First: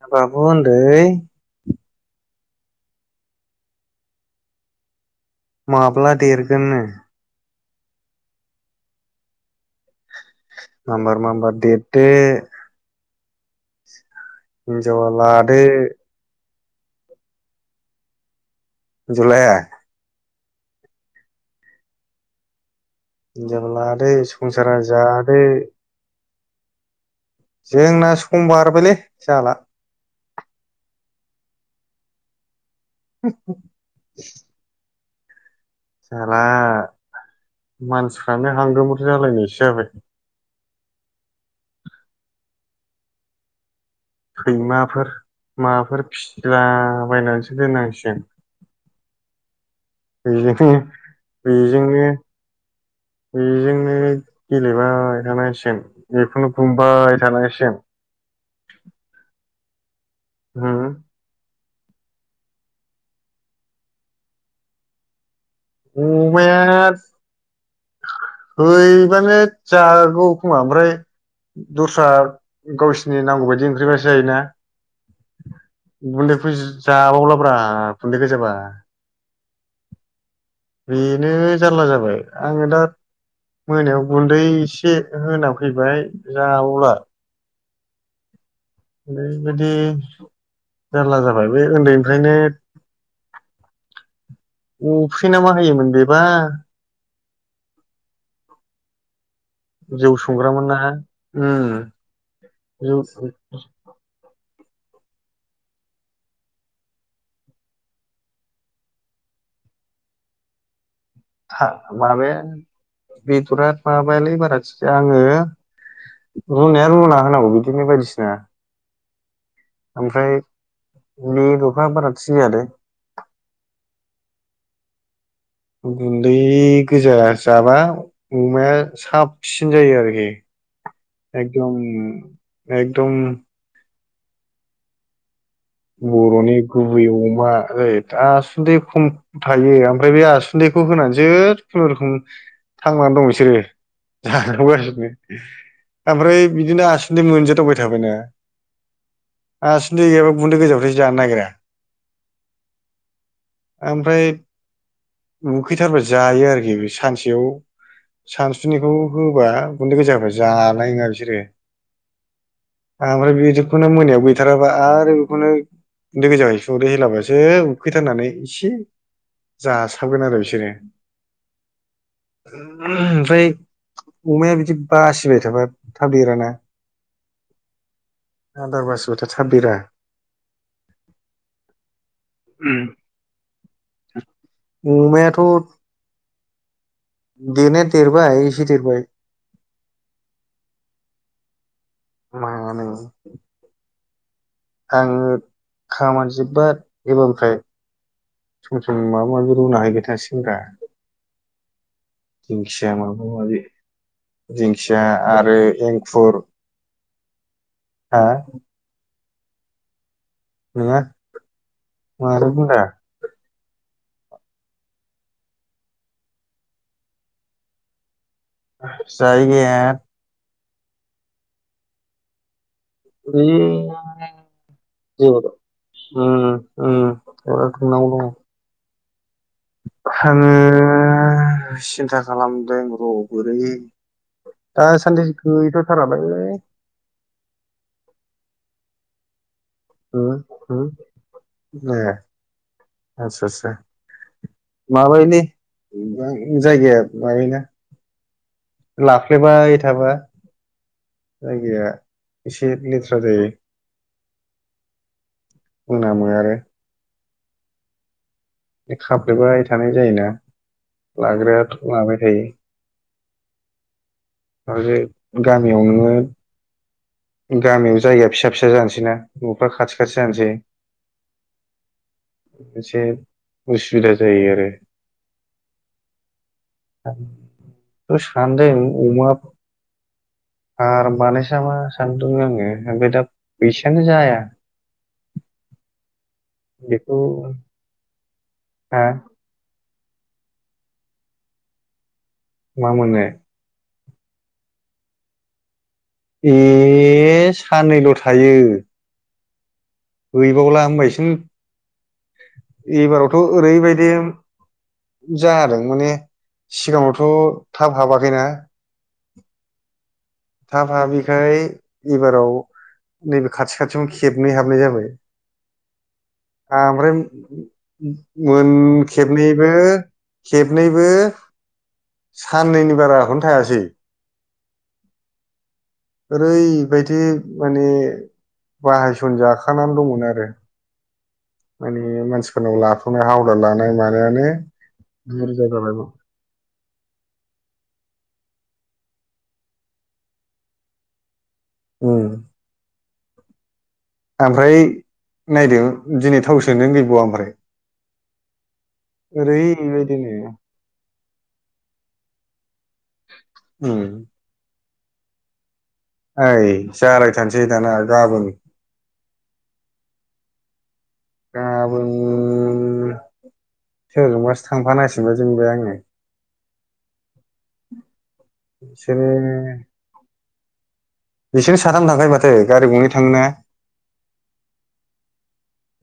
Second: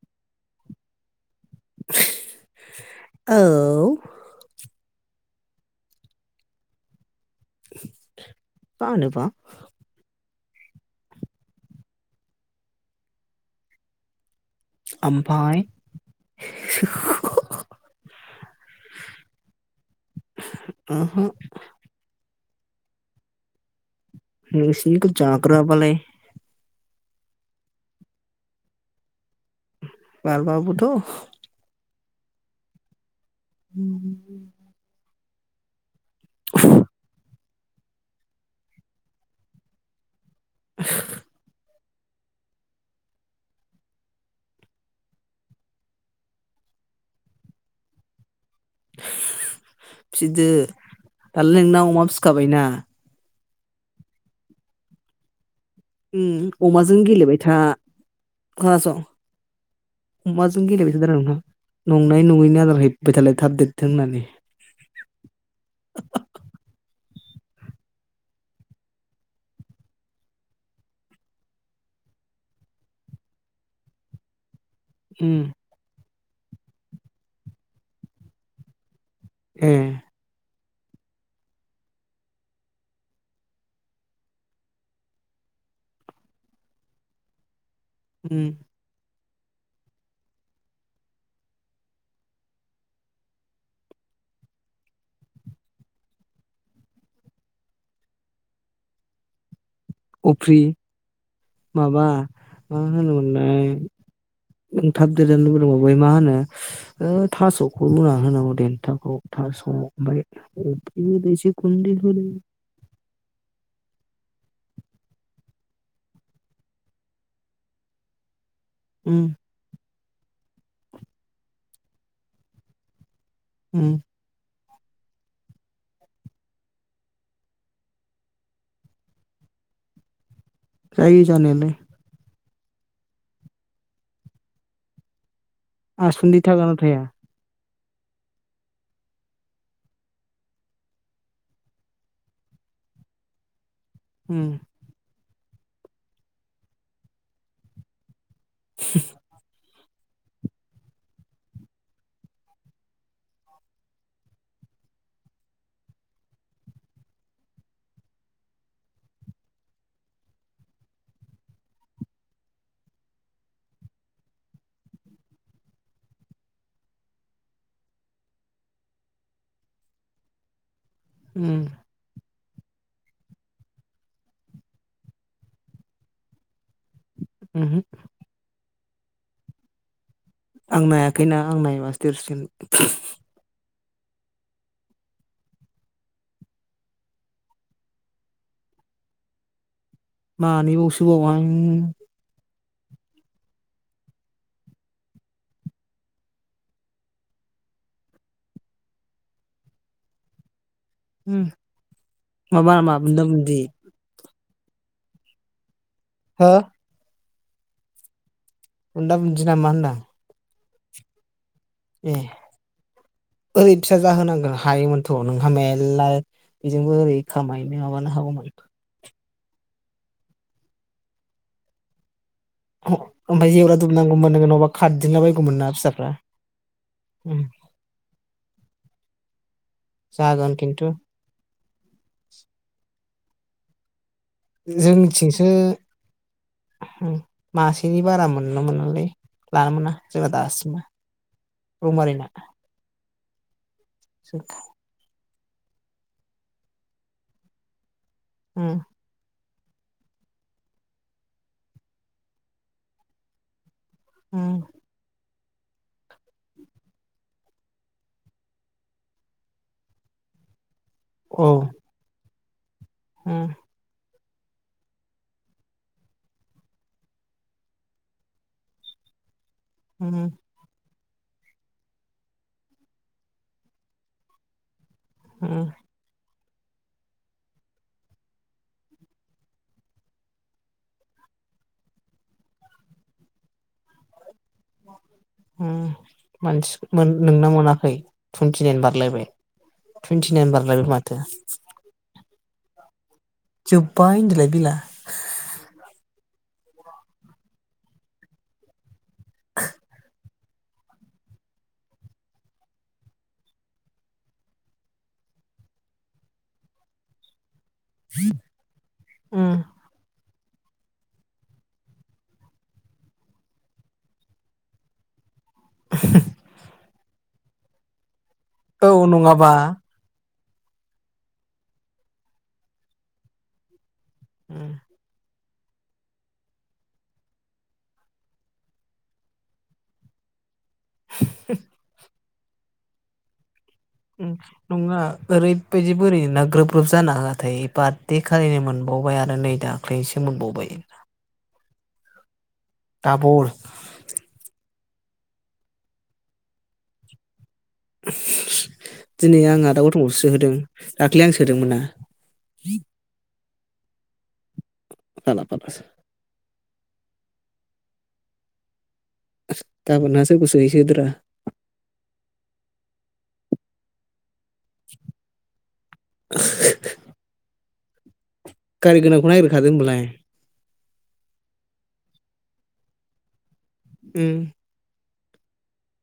[inaudible] बाबु ओन्दै। ओव माब्ला देरगोननो। बा होनो बा मामबार मामबार देरदो। हिनजावा ओमफाय लादो। [unintelligible] जलाया। ओहो। [unintelligible] संसारा नोंसिनिखौ जादो। जाग्राबालाय जोंना सम बारबायलै जाला। बारबा बोथ', [unintelligible] जाला मानसिफ्रानो हांगोमोर जालायनायसो जाबाय [unintelligible] सैमाफोर माबाफोर फिसिला बायनानैसो दोननांसिगोन फिसिदो बेजोंनो दालाय नोंना अमा बेजोंनो फिखाबायना । बेजोंनो गेलेबाय थानांसि उम अमाजों गेलेबाय था खोनासं अमाजों गेलेबाय थादो आरो नोंथां? नंनाय नङैनो आदार हैबाय थालाय थाब देरदों होननानै। अमाया हैबालाय जागौ खोमा ओमफ्राय दस्रा गावसिनि नांगौ बायदि ओंख्रिबासो जायो ना । उम गुन्दैखौ जाबावला ब्रा गुन्दै गोजाबा ए बेनो जारला जाबाय आङो दा मोनायाव गुन्दै एसे होना फैबाय जाबावला उम। ओरै बायदि जारला जाबाय बे उन्दैनिफ्रायनो अफ्रि ना मा होयोमोन बेबा जौ संग्रा अफ्रि मोनना उह माबा मा जौ होनोमोनलाय [unintelligible] एसे [unintelligible] गुन्दै होदो माबायालै बाराखिजाया आङो रुनाया रुना होनांगौ बिदिनो बायदिसिना। उ ओमफ्राय बे लबा बारा थिक जायालै। उम गुन्दै गोजा जाबा अमाया साबसिन जायो आरोखि। जायो एकदम जानायालाय एकदम। आसुन्दै बर'नि थागोना थाया गुबै अमा। ओय आसुन्दै खम थायो आमफ्राय बे आसुन्दैखौ होनानैसो खुनुरुखुम थांनानै दं बिसोरो। उम [inaudible] आमफ्राय बिदिनो आसुन्दै मोनजादावबाय थाबायना। [inaudible] आसुन्दै गै गुन्दै गोजाबाथाय जानो नागिरा आमफ्राय उखैथारबा जायो आरोखि बे सानसेयाव सानसुनिखौ होबा गुन्दै गोजाबा जानाय नङा बिसोरो आमफ्राय बेदिखौनो मोनायाव गैथाराबा आरो खौनो गुन्दै गोजायै संख्रि होलाबासो उखैथारनानै एसे जासाबगोन आरो बिसोरो उम ओमफ्राय अमाया बिदि बासिबाय थाबा थाब देराना? उम हो। आदार बासिबाथाय थाब देरा। आं नायाखैना आं नायबासो देरसिगोन अमायाथ' बेनो देरबाय एसे देरबाय। मानैबाव सोबाव बा मानै आङो खामानि जोबबा एबारनिफ्राय सम सम माबा माबि रुना हैबाय थासिगोन ब्रा। उम माबा बुन्दा बुन्दि दिंखिया आरो एं खुर। हो हा बुन्दा बुन्दि नामा होनदां नोङा। ए मानै बुनदा ओरै फिसा जाहोनांगोन हायोमोनथ' नोंहा मेलला बेजोंबो ओरै खामायनो माबानो हागौमोन। जायगाया। [unintelligible] उम ओमफ्राय जेवरा उम दुमनांगौमोन नोङो नङाबा जेवरा खारदिंलाबायगौमोन ना फिसाफ्रा उम दुमनांगौ दङ। आङो जागोन खिन्थु सिन्था खालामदों र'। बोरै। दासान्दि जोंनिथिंसो गैथ'थारालाय उम मासेनि बारा मोन ना मोनालै लानो मोना ए जोंना दासिमबो रोउमारिना आतसा आतसा। माबायदि जायगाया बायोना उम । खाफ्लेबाय थाबा जायगाया एसे लेथ्रा जायो। उम । मोनामो आरो खाफ्लेबाय थानाय जायोना औ लाग्रायाथ' लाबाय थायो । उम माखासे गामियाव नोङो गामियाव जायगाया फिसा फिसा जानोसैना नफ्रा खाथि खाथि उम जानोसै। एसे उसुबिदा जायो आरो। उम [unintelligible] सान्दों अमा आर बानायसा मा सानदों आंङो ओमफाय दा फैसायानो जाया। उम मानसि मोन बेखौ नोंना मोनाखै? थुइनटिनाइन हा बारलायबाय । टुइनटिनाइन बारलायबाय माथो । मा मोनो [unintelligible] बिला ए साननैल' थायो । हैबावला होनबायसिम एबारावथ ओरैबायदि जादों माने सिगाङावथ थाब हाबाखैना? उम थाब हाबिखाय एबाराव नैबे खाथि खाथियावनो खेबनै हाबनाय जाबाय। आमफ्रायम उम मोन औ नङाबा खेबनैबो खेबनैबो साननैनि बाराखौनो थायासै उम ओरैबायदि माने बाहायसन जाखानानै दंमोन आरो माने मानसि [unintelligible] हाव उम नङा बुरजा ओरैबायदि जाबायमोन बोरै नोंना ग्रोब ग्रुप जानाहोआथाय बार्थदे खालिनो मोनबावबाय आरो नै दाख्लैसो मोनबावबाय । उम दाबल ओमफ्राय नायदो दिनै थाव सोनो गैबावा आमफ्राय। दिनै आं आदा गथमखौ ओरैबायदिनो सोहोदों दाख्लै आं सोदोंमोना । उम फाला फालस ओइ जालायथारसै दाना गाबोन गाबोन नोंहा सोरखौ सोहोयो सोदो रा सोरजोंबास थांफानांसि जोंबो आंङो गारि गोनांखौ नायगिरखादो होनबालाय। बिसोरनो साथाम थांखायो माथो गारि गङै थाङो ना? उम।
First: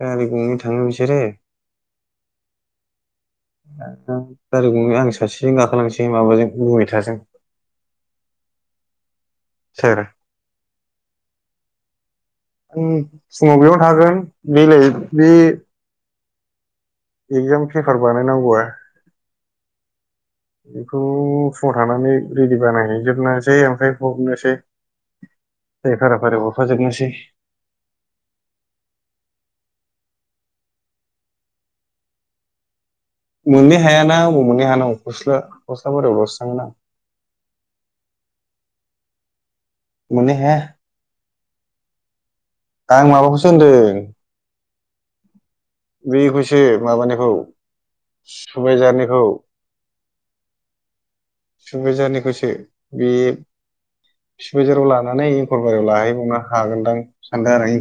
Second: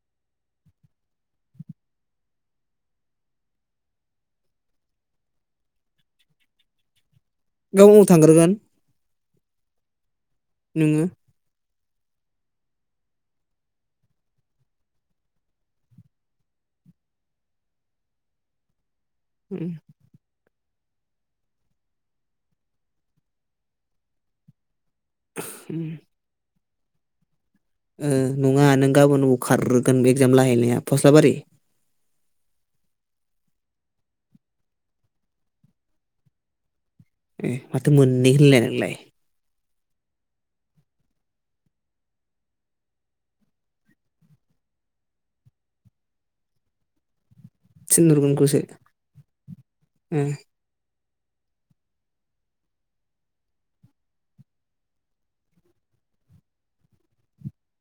गारि गंनै थाङो बिसोरो, गारि गंनै आं सासेजों गाखोलांसै माबाजों मैथाजों। गावनाव थांग्रोगोन सोर? नोङो? आं फुङाव बेयाव थागोन बेलाय बे एगजाम पेपार बानायनांगौआ उम। बेखौ फुङाव थानानै रेडि बानायहैजोबनोसै ओमफ्राय हरनोसै। जाय फारा फारि हर फोजोबनोसै। ओ नङा नों गाबोन अबाव खारग्रोगोन एगजाम लाहैनाया फस्लाबारि? मोननै हायाना अबाव मोननै हानांगौ फस्ला फस्ला बारियाव लसो थांगोन आं। ए माथो मोननै होननाय नोंलाय? मोननै हाया। आं माबाखौसो होनदों बेखौसो माबानायखौ थिनहरगोन खौसो ओम सुबायझारनिखौसो। बे सुबायझाराव लानानै एंकरबारियाव लाहैबावनो हागोनदां सानदों आरो।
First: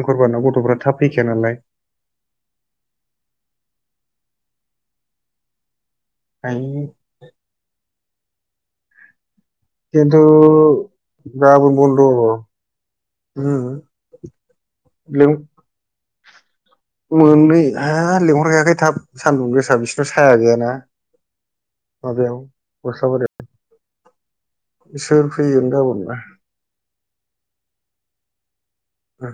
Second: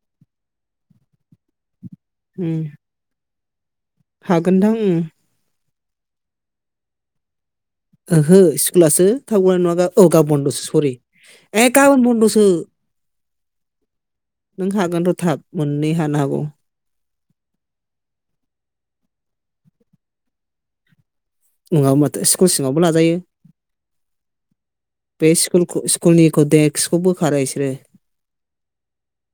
एंखरबारिनाव गथफ्रा थाब फैखाया नालाय। उम। हागोनदां उम। हायो। ओहो स्कुलासो थाब गनाय नङा गा औ खिन्थु गाबोन बन्दसो सरि। ए गाबोन बन्द सो। हुम। नों हागोन थ थाब मोननै हानो हागौ। औ। मोननै हा लेंहरखायाखै थाब सान्दुं गोसा बिसोरनाव साया गैयाना। नङाबा माथो। माबायाव स्कुल सिङावबो लाजायो। गस्लाबारियाव सोर बे फैगोन स्कुलखौ गाबोनबा स्कुलनिखौ देक्सखौ बोखारो इसोरो। होय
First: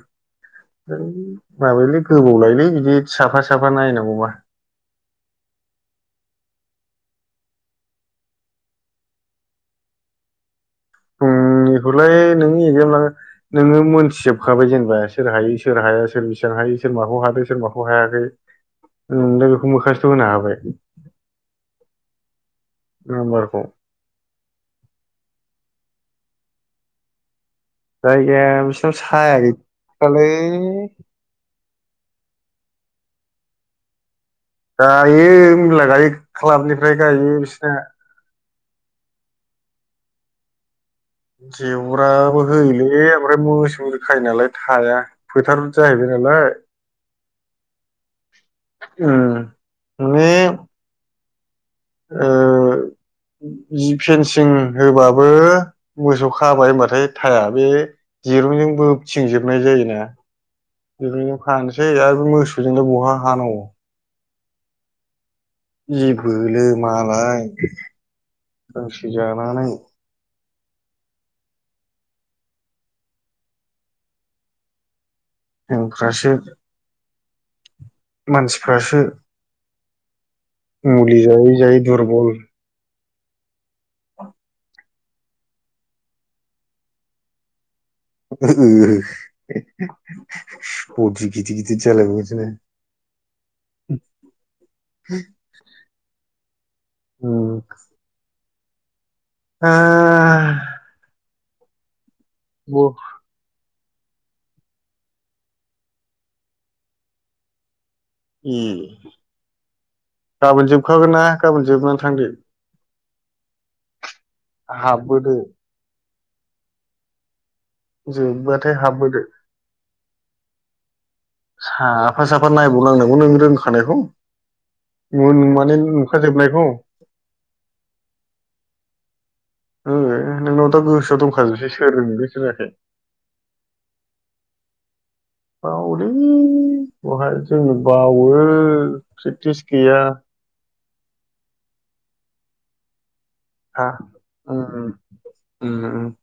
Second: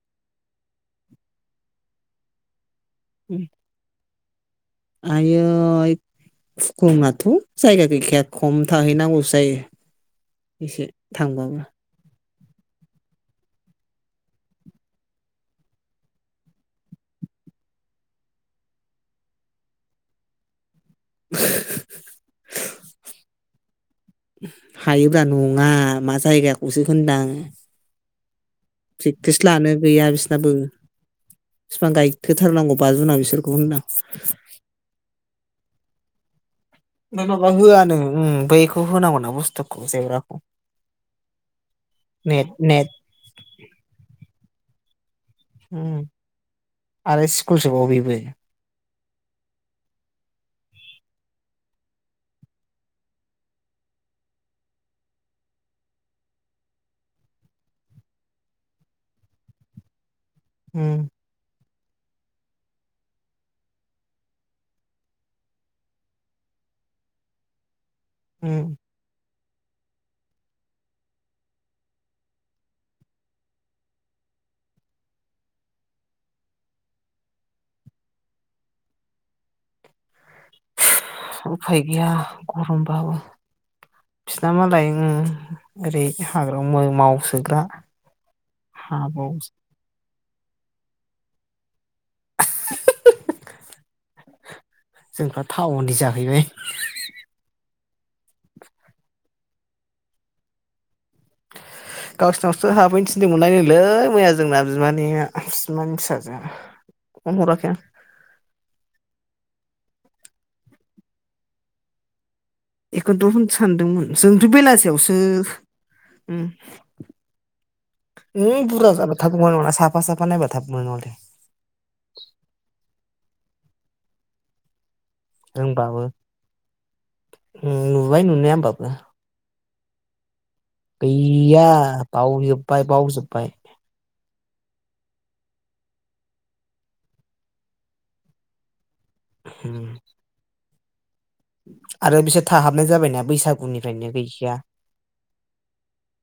माबायोलै गोबाव लायोलै साफा उम। साफा नायनांगौबा आयोइ [unintelligible] उम जायगा गैखाया खम थाहैनांगौसो जायो एसे थांबावो। नोंनि एकजाम नोङो मोनथिजोबखाबाय जेनेबा। सोर हायो सोर हाया सोर बेसेबां हायो सोर माखौ हादों सोर माखौ हायाखै नोंलाय बेखौ मोखासथ होनो हाबाय। [unintelligible] नाम्बारखौ हायोब्रा नङा मा जायगाखौसो होनदां। जायगाया बिसिनाव साया प्रेक्टिस लानो गैया गैथारालै। बिसोरनाबो बिफां गायहोथारनांगौ बा जुुन नाव बिसोरखौबो होनदां। दायो [unintelligible] लाइक बे माबा होआ नो उम ओमफाय खु होनांगौ ना बुस्थुखौ जेवराखौ। जेवराबो नेट होयोलै ओमफ्राय मोसौ खायोनालाय थाया। फोथार उम जाहैबाय नालाय आरो स्कुलसोबाव बेबो उम माने, ओ जि फेनसिं होबाबो मोसौ खाबाय होनबाथाय थायारनि दिरुंजोंबो थिंजोबनाय जायोना। उम बेफोरखौ खानो सै आरो मोसौजोंनो बहा हानांगौ, जिबो लोमालाय [unintelligible] उम मा नायनो? [unintelligible] मानसिफ्रासो मुलि जायै जायै दुरबल बिसिना मालाय उम ओरै हाग्रायाव मावसोग्रा हाबाव [unintelligible] [unintelligible] [unintelligible] जोंफ्रा टाउननि जाहैबाय उम ओ गावस्रानावसो हाबैनो थिनदोंमोन लां लै मैया जोंना बिमानैया सिमानि फिसाजोआ फन हराखै आं। ए गाबोन जोबखागोन ना गाबोन जोबनानै थांदो, बेखौनोथ' होननो सानदोंमोन जोंथ' बेलासियावसो हाबबोदो उम जोबबाथाय [unintelligible] हाबबोदो साफा साफा [unintelligible] साफा साफा नायबाव नांदो, नंगौ नों रोंखानायखौ माने होनबाबो नुखाजोबनायखौ नुबाय नुनाया होमबाबो, [unintelligible] गोसोआव गैलिया दंखाजोबसै सोर रोंदों सोर रोङाखै बावजोबाय बावजोबाय। बावोलै बहाय जोंनो बावो। प्रेक्टिस उम, गैया। आरो बिसोर थाहाबनाय जाबायना बैसागुनिफ्रायनो गैखाया उम उम उम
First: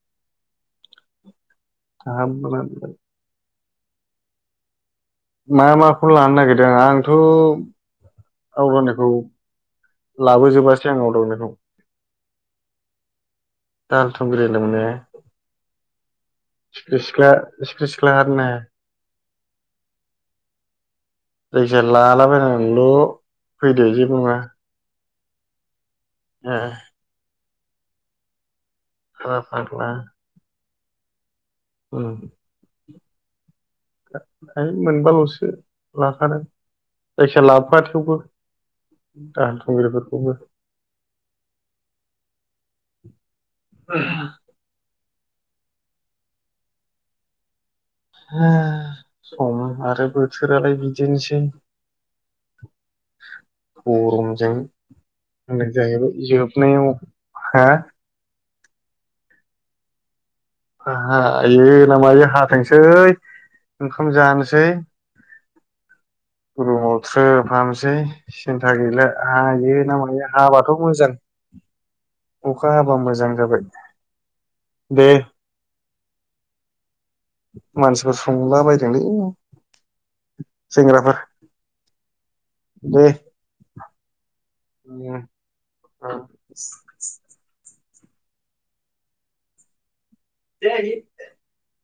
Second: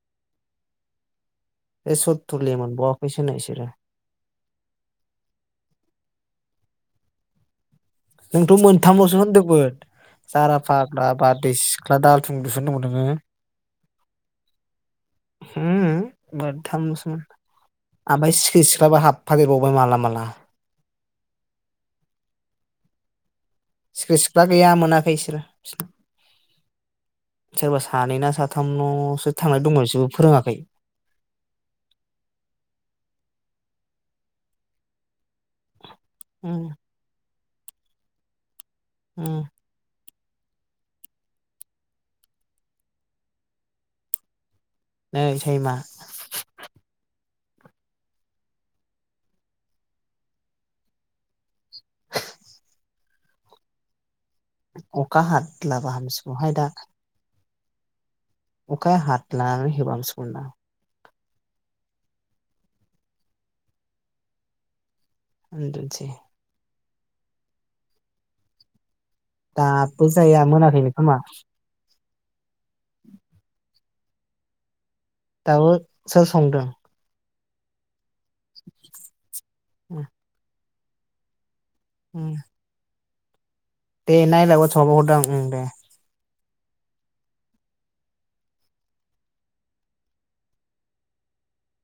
बे हाब सथथुलि मोनबावाखैसोनो बिसोरो मा माखौ लानो नागिरदों आंथ'। नोंथ' आवगायनायखौ मोनथामलसो होनदोंमोन जारा लाबोजोबासै आं फाग्ला, आवदावनायखौ बारदै सिख्ला, दाहाल थुंग्रिसो होनदोंमोन नोङो दाहाल थुंग्रि लोंनो होम सिख्रि मोनथामलसोमोन सिख्ला सिख्रि सिख्ला ओमफ्राय हारनो सिख्रि सिख्लाबो हाब [unintelligible] जायखिजाया लालाबायनानैल फैदो जेबो सिख्रि नङा सिख्ला गैया मोनाखै [unintelligible] [inaudible] सोरबा सानैना सा साथाम नसो फाग्ला थांनाय दंमोन बिसोरबो फोरोङाखै ओं मोनबालसो [inaudible] उम लाबोफा थेवबो। उम दाहाल थुग्रिफोर [inaudible] [unintelligible] सम आरो बोथोरालाय बिदिनोसै गरम। जों अखा [unintelligible] हादलाबा जाहैबाय हामसिगौहाय जोबनायाव हा अखा हातलानानै होबा हामसिगौ होनदां हायो ना मायो हाथोंसै ओंखाम जानोसै उन्दुनसै। रुमाव थ्रोब हाबनोसै सिनथा गैला। हायोना दाबो मायो जाया हाबाथ' मोनाखैनो खोमा मोजां। अखा हाबा मोजां जाबाय। दे। [unintelligible] सोर संदोंं? मानसि [unintelligible] उम सेंग्राफोर। उम। दे। दे नाय लाय वाटसबाव हरदां ओं दे [inaudible] [unintelligible]